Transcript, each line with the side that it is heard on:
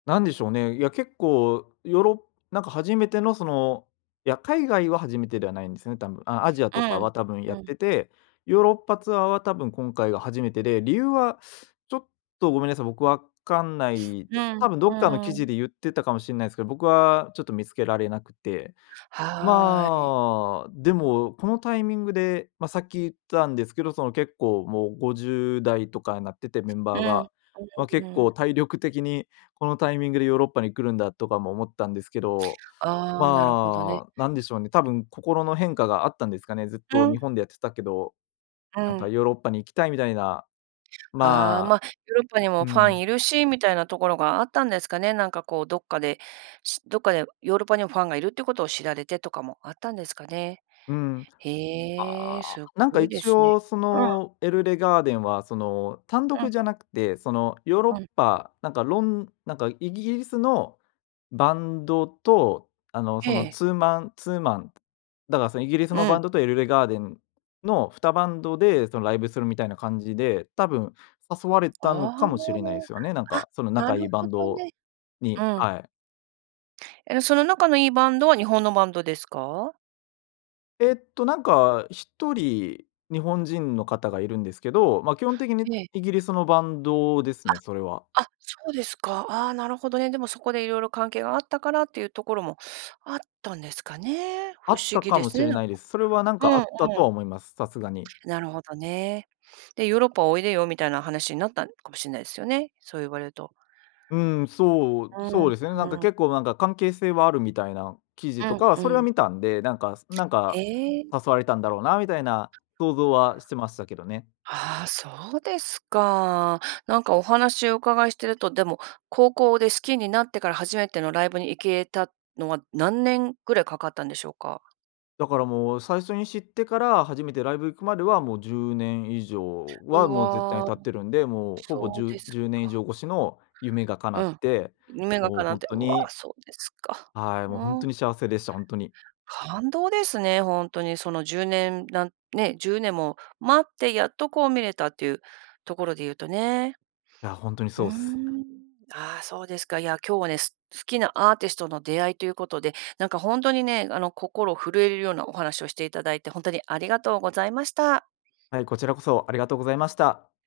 left: なんでしょうね、いや、結構ヨーロッなんか初めてのそのいや、海外は初めてではないんですよね、多分。あ、アジア
right: う
left: とか
right: ん
left: は多分やっ
right: うん。
left: てて、ヨーロッパツアーは多分今回が初めてで、理由はちょっとごめんなさい。僕わかんない、
right: う
left: た
right: ん、う
left: 多分どっかの
right: ー
left: 記
right: ん。
left: 事で言ってたかもしんないすけど、僕はちょっと見つけられなくて。
right: はい。
left: まあ、でも、このタイミングで、ま、さっき言ったんですけど、その結構もう50代とかになってて、メン
right: う
left: バー
right: ん、
left: が。ま、
right: うん
left: 結
right: うん。
left: 構体力的にこのタイミングでヨーロッパに来るんだとかも思ったんですけど。
right: ああ、なるほどね。
left: まあ、なんでしょうね。多分心の変化があったんですかね。ずっ
right: う
left: と日
right: ん。
left: 本でやってたけど、
right: う
left: なんか
right: ん。
left: ヨーロッパに行きたいみたいな、
right: ああ、
left: ま
right: ま、
left: あ、
right: ヨーロッパにも
left: う
right: ファン
left: ん。
right: いるしみたいなところがあったんですかね。なんかこうどっかで、しどっかでヨーロッパにもファンがいるっていうことを知られてとかもあったんですかね。
left: うん。
right: へえ、
left: ああ。
right: す
left: なんか、
right: ごいで
left: 一
right: すね。
left: 応そ
right: うん。
left: の、エルレガーデンはその、単
right: う
left: 独
right: ん。
left: じゃなくて、その、ヨーロッ
right: うん。
left: パ、なんかろんなんかイギリスのバンドと、あの、そ
right: え
left: の、
right: え。
left: ツーマンツーマンだからそのイギリス
right: う
left: のバ
right: ん。
left: ンドとエルレガーデンの2バンドで、その、ライブするみたいな感じで、多分、誘われ
right: あ
left: たの
right: あ、
left: かもしれないすよね。なん
right: あ、
left: か、その
right: な
left: 仲
right: る
left: いいバ
right: ほ
left: ン
right: ど
left: ド
right: ね。う
left: に、
right: ん。
left: はい。
right: え、その仲のいいバンドは日本のバンドですか？
left: ええっとなんか、1人日本人の方がいるんですけど、ま、基本的に
right: ええ。
left: イギリスのバンドです
right: あ、
left: ね、それは。
right: あ、そうですか。ああ、なるほどね。でもそこでいろいろ関係があったからっていうところもあったんですかね。
left: あ
right: 不
left: っ
right: 思
left: た
right: 議
left: か
right: で
left: も
right: す
left: し
right: ね、
left: れ
right: なん
left: ない
right: か。
left: です。それはなん
right: う
left: かあ
right: んうん。
left: ったとは思います。さすがに。
right: なるほどね、で、ヨーロッパおいでよみたいな話になったんかもしんないすよね、そう言われると。
left: うん。そう、
right: う
left: そう
right: ん
left: ですね。なんか
right: うん。
left: 結構なんか関係性はあるみたいな記
right: う
left: 事と
right: ん
left: かは、
right: う
left: それは
right: ん。
left: 見たんで、なんかなん
right: へ
left: か
right: え。
left: 誘われたんだろうなみたいな想像はしてましたけどね。
right: ああ、そうですか。なんかお話お伺いしてると、でも、高校で好きになってから、初めてのライブに行けたのは何年ぐらいかかったんでしょうか？
left: だからもう、最初に知ってから初めてライブ行くまではもう10年以上
right: う
left: は、もう絶対に
right: わ、
left: 経ってるんで、もうほぼ
right: そ
left: じ
right: う
left: ゅ
right: で
left: う
right: す
left: 10年以
right: か。
left: 上越しの夢が叶
right: う
left: っ
right: ん。
left: て、
right: 夢が
left: もう
right: 叶っ
left: ほん
right: て
left: と
right: うわ、
left: に
right: そうですか。
left: はい。もうほん
right: う
left: と
right: ん。
left: に幸せでした。ほんとに。
right: 感動ですね、ほんとにその、10年なんね、10年も待ってやっとこう見れたっていうところで言うとね。
left: いや、ほんとに
right: う
left: そ
right: ー
left: うっす。
right: ん。ああ、そうですか。いや、今日はね、す好きなアーティストの出会いということで、なんかほんとにね、あの、心震えるようなお話をしていただいてほんと、にありがとうございました。
left: はい、こちらこそありがとうございました。